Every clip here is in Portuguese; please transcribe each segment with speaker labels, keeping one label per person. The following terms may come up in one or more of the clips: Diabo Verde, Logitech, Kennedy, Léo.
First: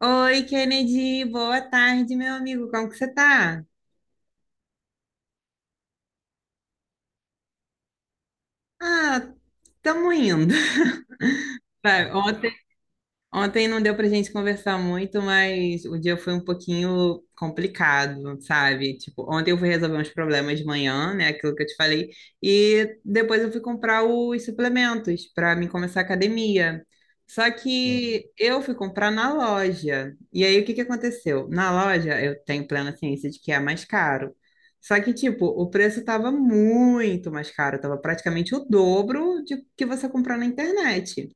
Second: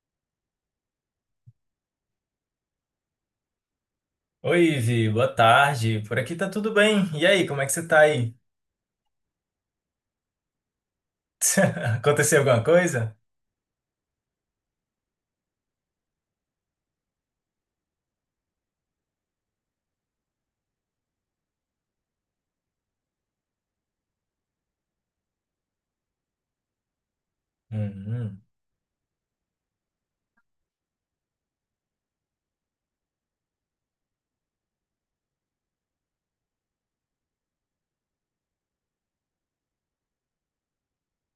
Speaker 1: Oi, Kennedy, boa tarde, meu amigo. Como que você tá?
Speaker 2: Oi, Ivi, boa tarde. Por aqui tá tudo bem. E aí, como é que você tá aí?
Speaker 1: Ah, tamo indo. Vai,
Speaker 2: Aconteceu alguma coisa?
Speaker 1: ontem não deu pra gente conversar muito, mas o dia foi um pouquinho complicado, sabe? Tipo, ontem eu fui resolver uns problemas de manhã, né? Aquilo que eu te falei. E depois eu fui comprar os suplementos para mim começar a academia. Só que
Speaker 2: Hum.
Speaker 1: eu fui comprar na loja. E aí, o que que aconteceu? Na loja, eu tenho plena ciência de que é mais caro. Só que, tipo, o preço estava muito mais caro, estava praticamente o dobro de que você comprar na internet.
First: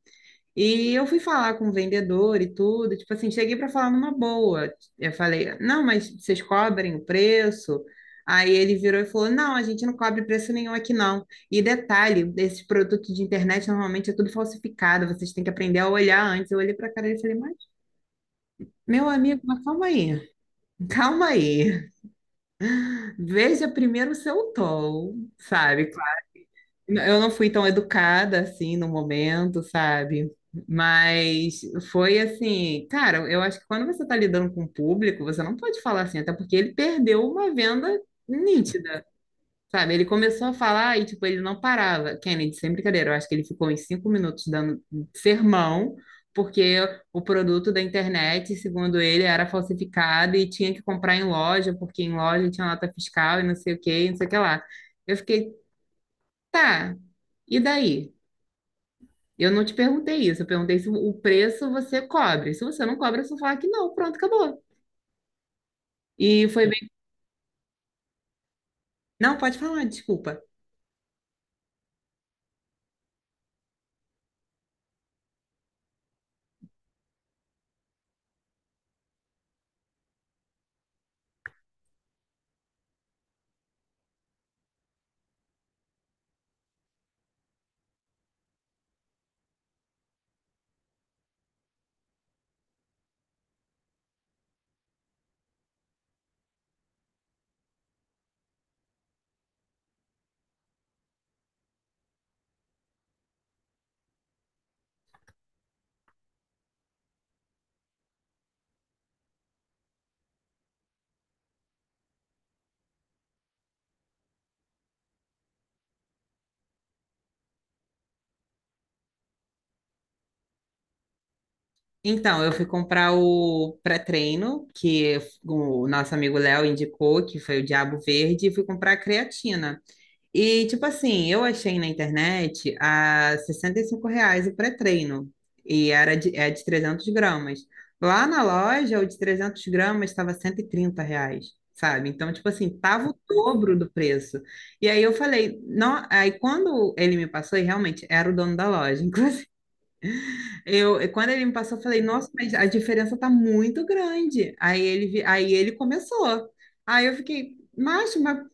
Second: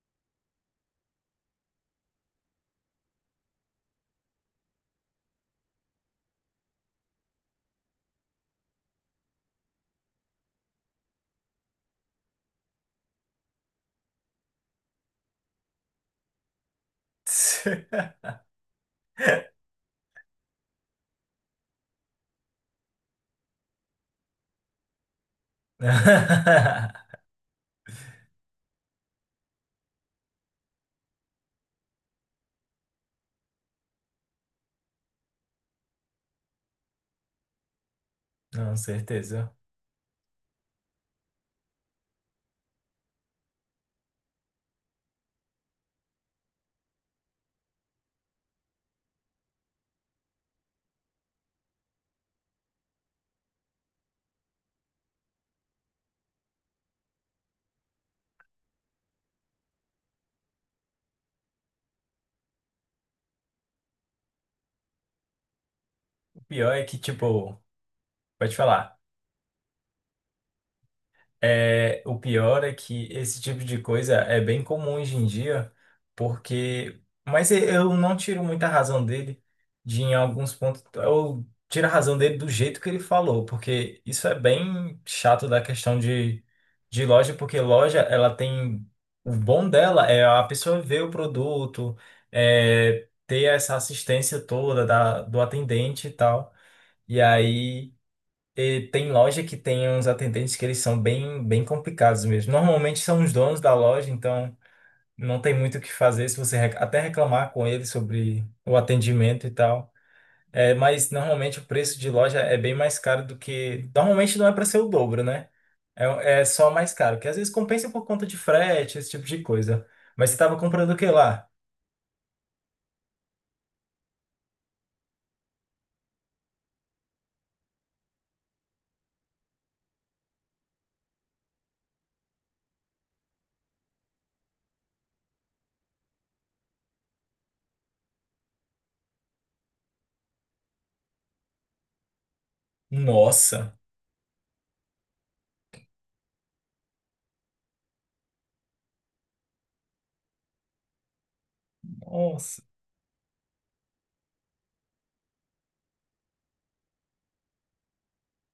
Speaker 1: E eu fui falar com o vendedor e tudo, tipo assim, cheguei para falar numa boa. Eu falei, não, mas vocês cobrem o preço? Aí ele virou e falou, não, a gente não cobre preço nenhum aqui não. E detalhe, esses produtos de internet normalmente é tudo falsificado, vocês têm que aprender a olhar antes. Eu olhei para a cara dele e falei, mas meu amigo, mas calma aí, calma aí. Veja primeiro o seu tom, sabe? Eu não fui tão educada assim no momento, sabe? Mas foi assim, cara, eu acho que quando você tá lidando com o público, você não pode falar assim, até porque ele perdeu uma venda
Speaker 2: Não,
Speaker 1: nítida,
Speaker 2: certeza.
Speaker 1: sabe? Ele começou a falar e, tipo, ele não parava. Kennedy, sem brincadeira, eu acho que ele ficou em 5 minutos dando sermão, porque o produto da internet, segundo ele, era falsificado e tinha que comprar em loja, porque em loja tinha nota fiscal e não sei o que, não sei o que lá. Eu fiquei, tá, e daí? Eu não te perguntei isso, eu perguntei se o preço você cobre. Se você não cobra, você fala que não, pronto, acabou.
Speaker 2: O
Speaker 1: E foi
Speaker 2: pior
Speaker 1: bem.
Speaker 2: é que, tipo, pode falar.
Speaker 1: Não, pode falar, desculpa.
Speaker 2: É, o pior é que esse tipo de coisa é bem comum hoje em dia, porque. Mas eu não tiro muita razão dele em alguns pontos. Eu tiro a razão dele do jeito que ele falou, porque isso é bem chato da questão de loja, porque loja, ela tem. O bom dela é a pessoa ver o produto, ter essa assistência toda do atendente e tal. E aí. E tem loja que tem uns atendentes que eles são bem, bem complicados mesmo. Normalmente são os donos da loja, então não tem muito o que fazer se você até reclamar com eles sobre o atendimento e tal. É, mas normalmente o preço de loja é bem mais caro do que. Normalmente não é para ser o dobro, né? É, é só mais caro, que às vezes compensa por conta de frete, esse tipo de coisa. Mas você estava comprando o que lá?
Speaker 1: Então, eu fui comprar o pré-treino, que o nosso amigo Léo indicou, que foi o Diabo Verde, e fui comprar a creatina. E, tipo assim, eu achei na internet a R$ 65 reais o pré-treino. E era de, é de 300 gramas. Lá na loja, o de 300 gramas estava R$ 130 reais, sabe? Então, tipo assim, tava o dobro
Speaker 2: Nossa!
Speaker 1: do preço. E aí eu falei, não, aí quando ele me passou, e realmente era o dono da loja, inclusive, eu, quando ele me passou, eu falei, nossa, mas
Speaker 2: Nossa!
Speaker 1: a diferença tá muito grande. Aí ele começou. Aí eu fiquei, macho, mas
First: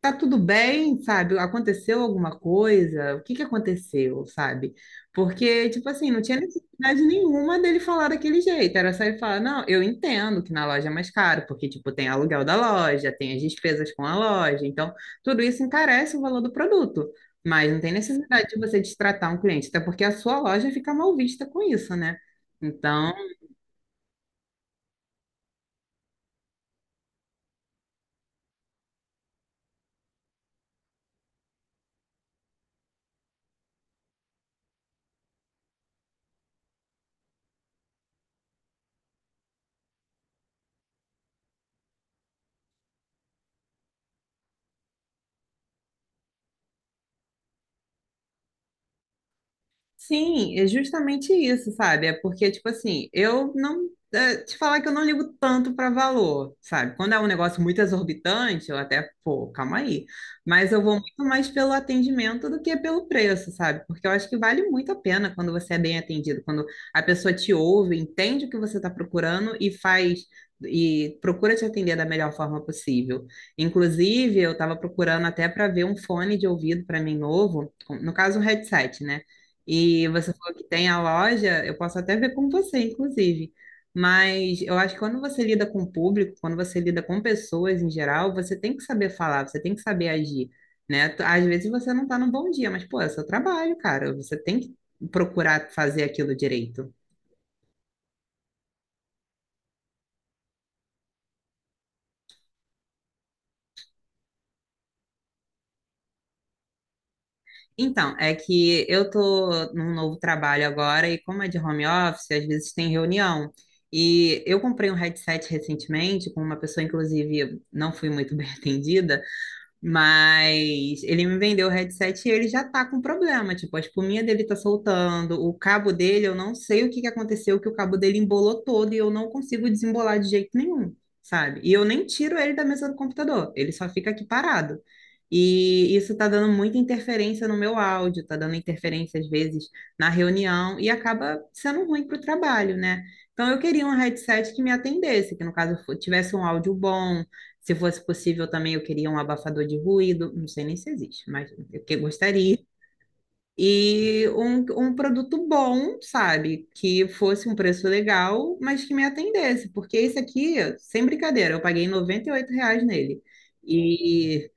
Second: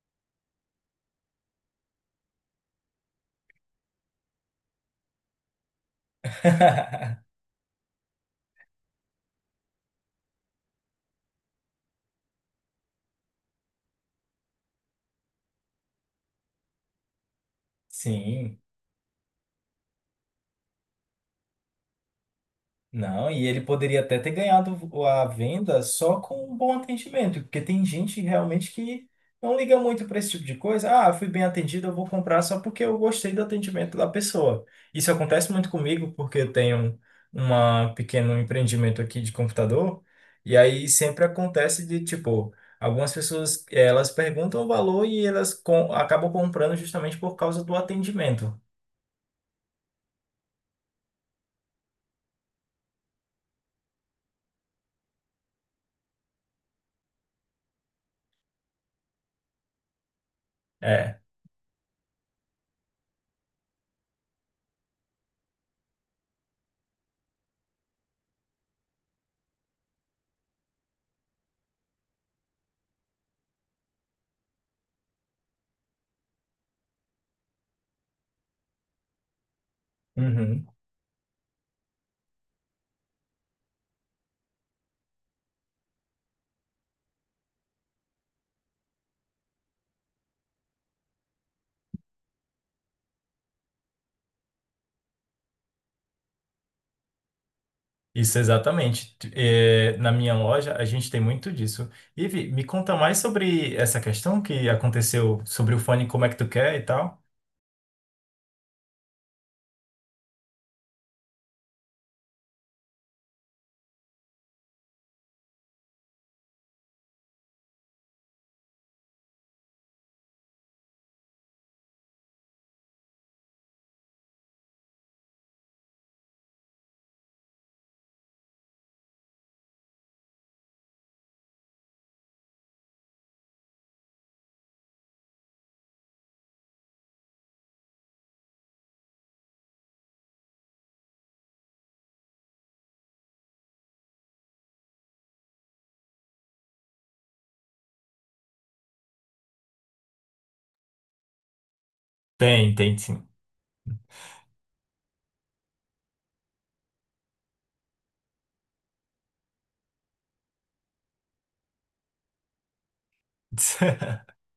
Speaker 1: tá tudo bem, sabe? Aconteceu alguma coisa? O que que aconteceu, sabe? Porque, tipo assim, não tinha necessidade nenhuma dele falar daquele jeito. Era só ele falar, não, eu entendo que na loja é mais caro, porque, tipo, tem aluguel da loja, tem as despesas com a loja. Então, tudo isso encarece o valor do produto. Mas não tem necessidade de
Speaker 2: Sim.
Speaker 1: você destratar um cliente, até porque a sua loja fica mal vista com isso, né? Então,
Speaker 2: Não, e ele poderia até ter ganhado a venda só com um bom atendimento, porque tem gente realmente que não liga muito para esse tipo de coisa. Ah, fui bem atendido, eu vou comprar só porque eu gostei do atendimento da pessoa. Isso acontece muito comigo, porque eu tenho um pequeno empreendimento aqui de computador, e aí sempre acontece de tipo, algumas pessoas elas perguntam o valor e elas acabam comprando justamente por causa do atendimento.
Speaker 1: sim, é justamente isso, sabe? É porque, tipo assim, eu não. É, te falar que eu não ligo tanto para valor, sabe? Quando é um negócio muito exorbitante, eu até, pô, calma aí. Mas eu vou
Speaker 2: É.
Speaker 1: muito mais pelo atendimento do que pelo preço, sabe? Porque eu acho que vale muito a pena quando você é bem atendido, quando a pessoa te ouve, entende o que você está procurando e faz. E procura te atender da melhor forma possível. Inclusive, eu estava procurando até para ver um fone de ouvido para mim novo, no caso, um headset, né? E você falou que
Speaker 2: Uhum.
Speaker 1: tem a loja, eu posso até ver com você, inclusive. Mas eu acho que quando você lida com o público, quando você lida com pessoas em geral, você tem que saber falar, você tem que saber agir, né? Às vezes você não tá num bom dia, mas, pô, é seu trabalho, cara. Você tem que procurar fazer aquilo direito.
Speaker 2: Isso, exatamente. Na minha loja, a gente tem muito disso. Ivi, me conta mais sobre essa questão que aconteceu sobre o fone, como é que tu quer e tal.
Speaker 1: Então, é que eu tô num novo trabalho agora e como é de home office, às vezes tem reunião. E eu comprei um headset recentemente com uma pessoa, inclusive, não fui muito bem atendida, mas ele me vendeu o headset e ele já tá com problema. Tipo, a espuminha dele tá soltando, o cabo dele, eu não sei o que que aconteceu, que o cabo dele embolou todo e eu não consigo desembolar de jeito nenhum, sabe? E eu nem tiro ele da mesa do computador, ele só fica aqui parado. E isso tá dando muita interferência no meu áudio, tá dando interferência às vezes na reunião e acaba sendo ruim pro trabalho, né? Então eu queria um headset que me atendesse, que no caso tivesse um áudio bom, se fosse possível também, eu queria um abafador de ruído, não sei nem se existe, mas eu que gostaria.
Speaker 2: Tem, tem sim.
Speaker 1: E um produto bom, sabe? Que fosse um preço legal, mas que me atendesse. Porque esse aqui, sem brincadeira, eu paguei R$ 98 nele. E,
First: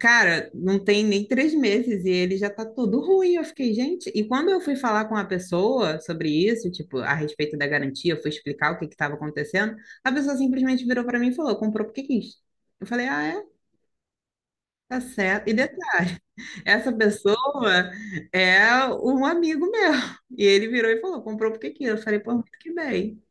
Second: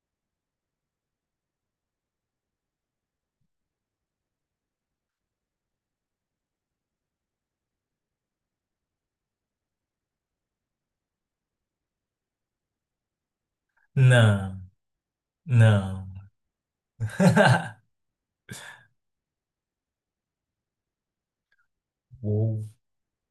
Speaker 1: cara, não tem nem 3 meses e ele já tá todo ruim. Eu fiquei, gente. E quando eu fui falar com a pessoa sobre isso, tipo, a respeito da garantia, eu fui explicar o que que estava acontecendo, a pessoa simplesmente virou para mim e falou: comprou porque quis. Eu falei, ah, é?
Speaker 2: Não,
Speaker 1: Tá certo. E
Speaker 2: não.
Speaker 1: detalhe, essa pessoa é um amigo meu. E ele virou e falou, comprou porque quis. Eu falei, pô, muito que bem.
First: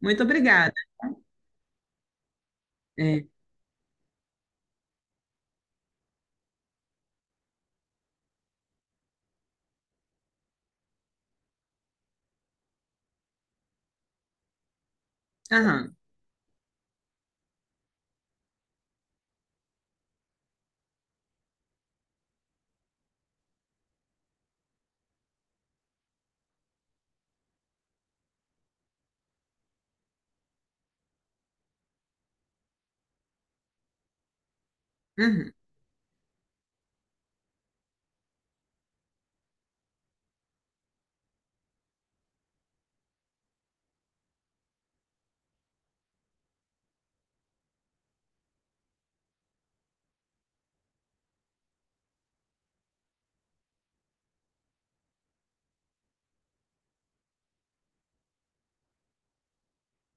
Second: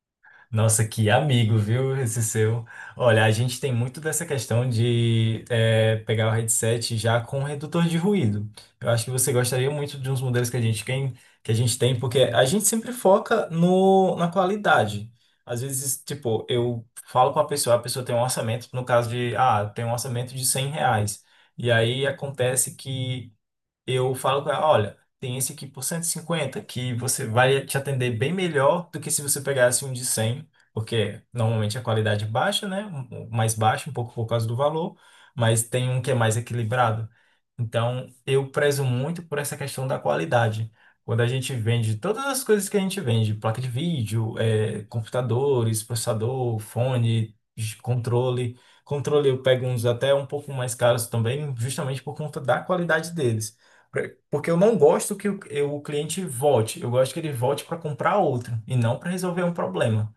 Speaker 1: Muito obrigada.
Speaker 2: Nossa, que amigo, viu, esse seu. Olha,
Speaker 1: É.
Speaker 2: a gente tem muito dessa questão de pegar o headset já com redutor de ruído. Eu acho que você gostaria muito de uns modelos que a gente tem, porque a gente sempre foca no, na qualidade. Às
Speaker 1: Aham.
Speaker 2: vezes, tipo, eu falo com a pessoa tem um orçamento, no caso de, tem um orçamento de R$ 100. E aí acontece que eu falo com ela, olha, tem esse aqui por 150 que você vai te atender bem melhor do que se você pegasse um de 100 porque normalmente a qualidade é baixa, né? Um mais baixa, um pouco por causa do valor,
Speaker 1: Uhum.
Speaker 2: mas tem um que é mais equilibrado. Então, eu prezo muito por essa questão da qualidade. Quando a gente vende todas as coisas que a gente vende, placa de vídeo, computadores, processador, fone, controle. Controle eu pego uns até um pouco mais caros também, justamente por conta da qualidade deles. É, porque eu não gosto que o cliente volte. Eu gosto que ele volte para comprar outro e não para resolver um problema.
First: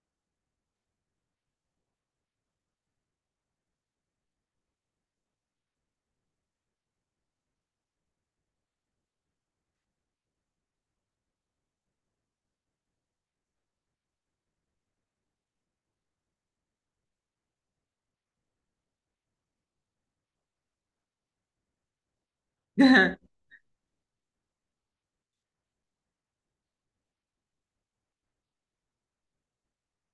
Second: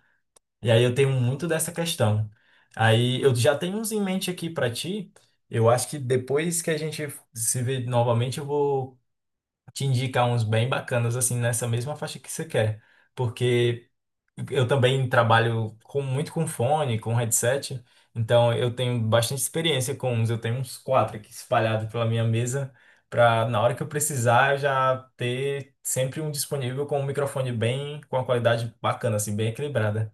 Speaker 2: E aí eu tenho muito dessa questão. Aí eu já tenho uns em mente aqui para ti. Eu acho que depois que a gente se vê novamente, eu vou te indicar uns bem bacanas assim nessa mesma faixa que você quer. Porque eu também trabalho muito com fone, com headset, então eu tenho bastante experiência com uns. Eu tenho uns quatro aqui espalhados pela minha mesa, para na hora que eu precisar eu já ter sempre um disponível com um microfone bem, com uma qualidade bacana, assim, bem equilibrada.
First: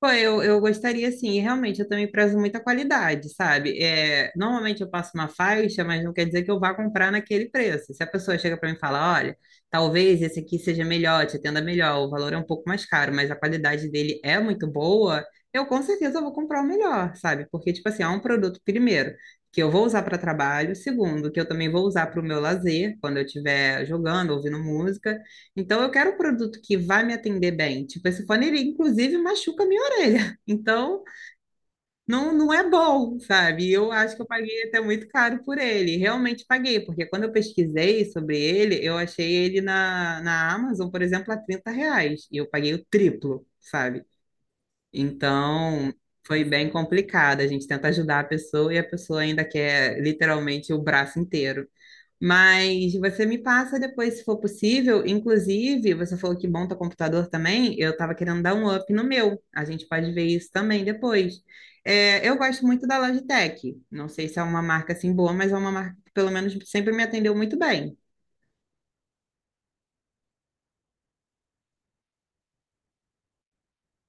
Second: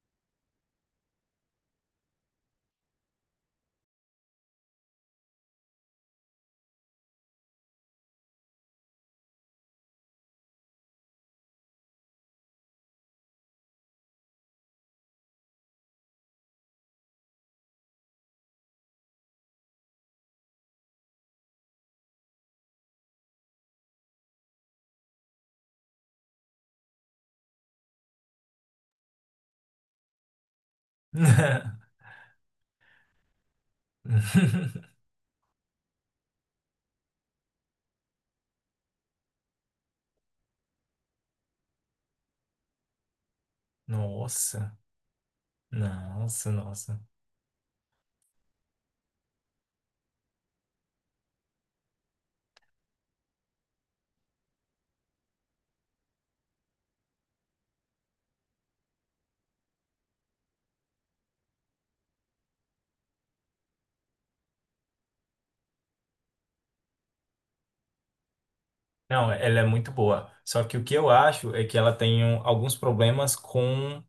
Speaker 1: Pô, eu gostaria sim, e realmente eu também prezo muita qualidade, sabe? É, normalmente eu passo uma faixa, mas não quer dizer que eu vá comprar naquele preço. Se a pessoa chega para mim e fala, olha, talvez esse aqui seja melhor, te atenda melhor, o valor é um pouco mais caro, mas a qualidade dele é muito boa, eu com certeza vou comprar o melhor, sabe? Porque, tipo assim, é um produto, primeiro, que eu vou usar para trabalho, segundo, que eu também vou usar para o meu lazer, quando eu estiver jogando, ouvindo música. Então, eu quero um produto que vai me atender bem. Tipo, esse fone, ele inclusive machuca a minha espelha. Então, não, não é bom, sabe? Eu acho que eu paguei até muito caro por ele. Realmente paguei, porque quando eu pesquisei sobre ele, eu achei ele na Amazon, por exemplo, a R$ 30. E eu paguei o triplo, sabe?
Speaker 2: Nossa,
Speaker 1: Então, foi
Speaker 2: nossa,
Speaker 1: bem
Speaker 2: nossa.
Speaker 1: complicado. A gente tenta ajudar a pessoa e a pessoa ainda quer literalmente o braço inteiro. Mas você me passa depois, se for possível. Inclusive, você falou que monta computador também. Eu estava querendo dar um up no meu. A gente pode ver isso também depois. É, eu gosto muito da Logitech. Não sei se é uma marca assim boa, mas é uma marca que pelo menos sempre me atendeu muito bem.
Speaker 2: Não, ela é muito boa. Só que o que eu acho é que ela tem alguns problemas com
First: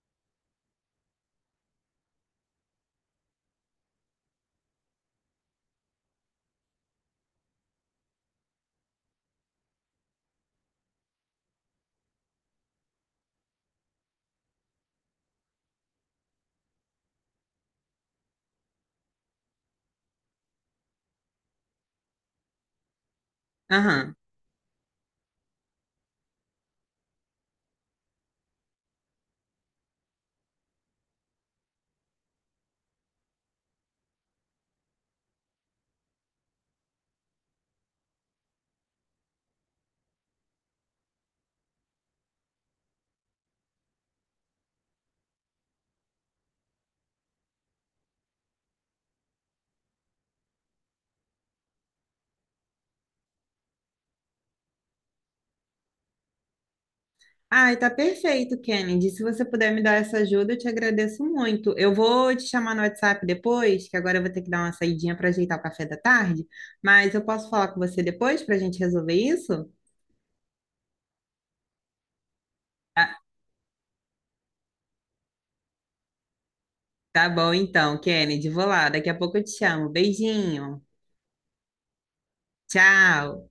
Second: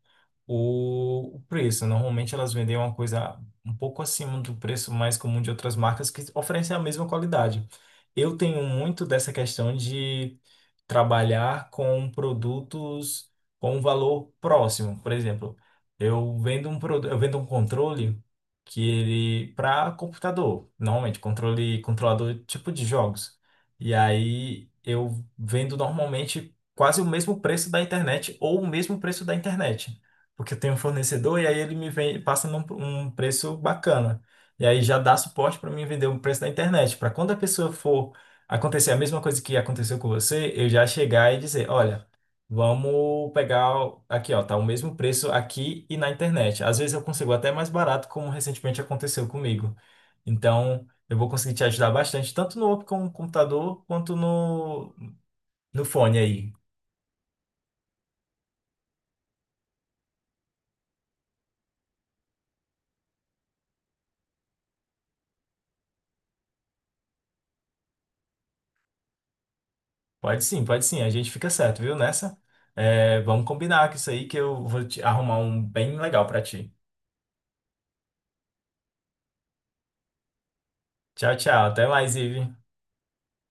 Speaker 2: o preço. Normalmente elas vendem uma coisa um pouco acima do preço mais comum de outras marcas que oferecem a mesma qualidade. Eu tenho muito dessa questão de trabalhar com produtos com um valor próximo. Por exemplo, eu vendo um produto, eu vendo um controle que ele para computador, normalmente controle controlador tipo de jogos. E
Speaker 1: Aham.
Speaker 2: aí eu vendo normalmente quase o mesmo preço da internet ou o mesmo preço da internet. Porque eu tenho um fornecedor e aí ele me vem, passa um preço bacana. E aí já dá suporte para mim vender o preço da internet. Para quando a pessoa for acontecer a mesma coisa que aconteceu com você, eu já chegar e dizer, olha, vamos pegar aqui, ó, tá o mesmo preço aqui e na internet. Às vezes eu consigo até mais barato, como recentemente aconteceu comigo. Então, eu vou conseguir te ajudar bastante, tanto no computador quanto no fone aí.
Speaker 1: Ai, tá perfeito, Kennedy. Se você puder me dar essa ajuda, eu te agradeço muito. Eu vou te chamar no WhatsApp depois, que agora eu vou ter que dar uma saidinha para ajeitar o café da tarde, mas eu posso falar com você depois para a gente resolver isso?
Speaker 2: Pode sim, a gente fica certo, viu? Nessa, é, vamos combinar com isso aí que eu vou te arrumar um bem legal pra ti.
Speaker 1: Tá bom então, Kennedy, vou lá. Daqui a pouco eu te chamo. Beijinho.
Speaker 2: Tchau, tchau, até mais, Ive.
Speaker 1: Tchau.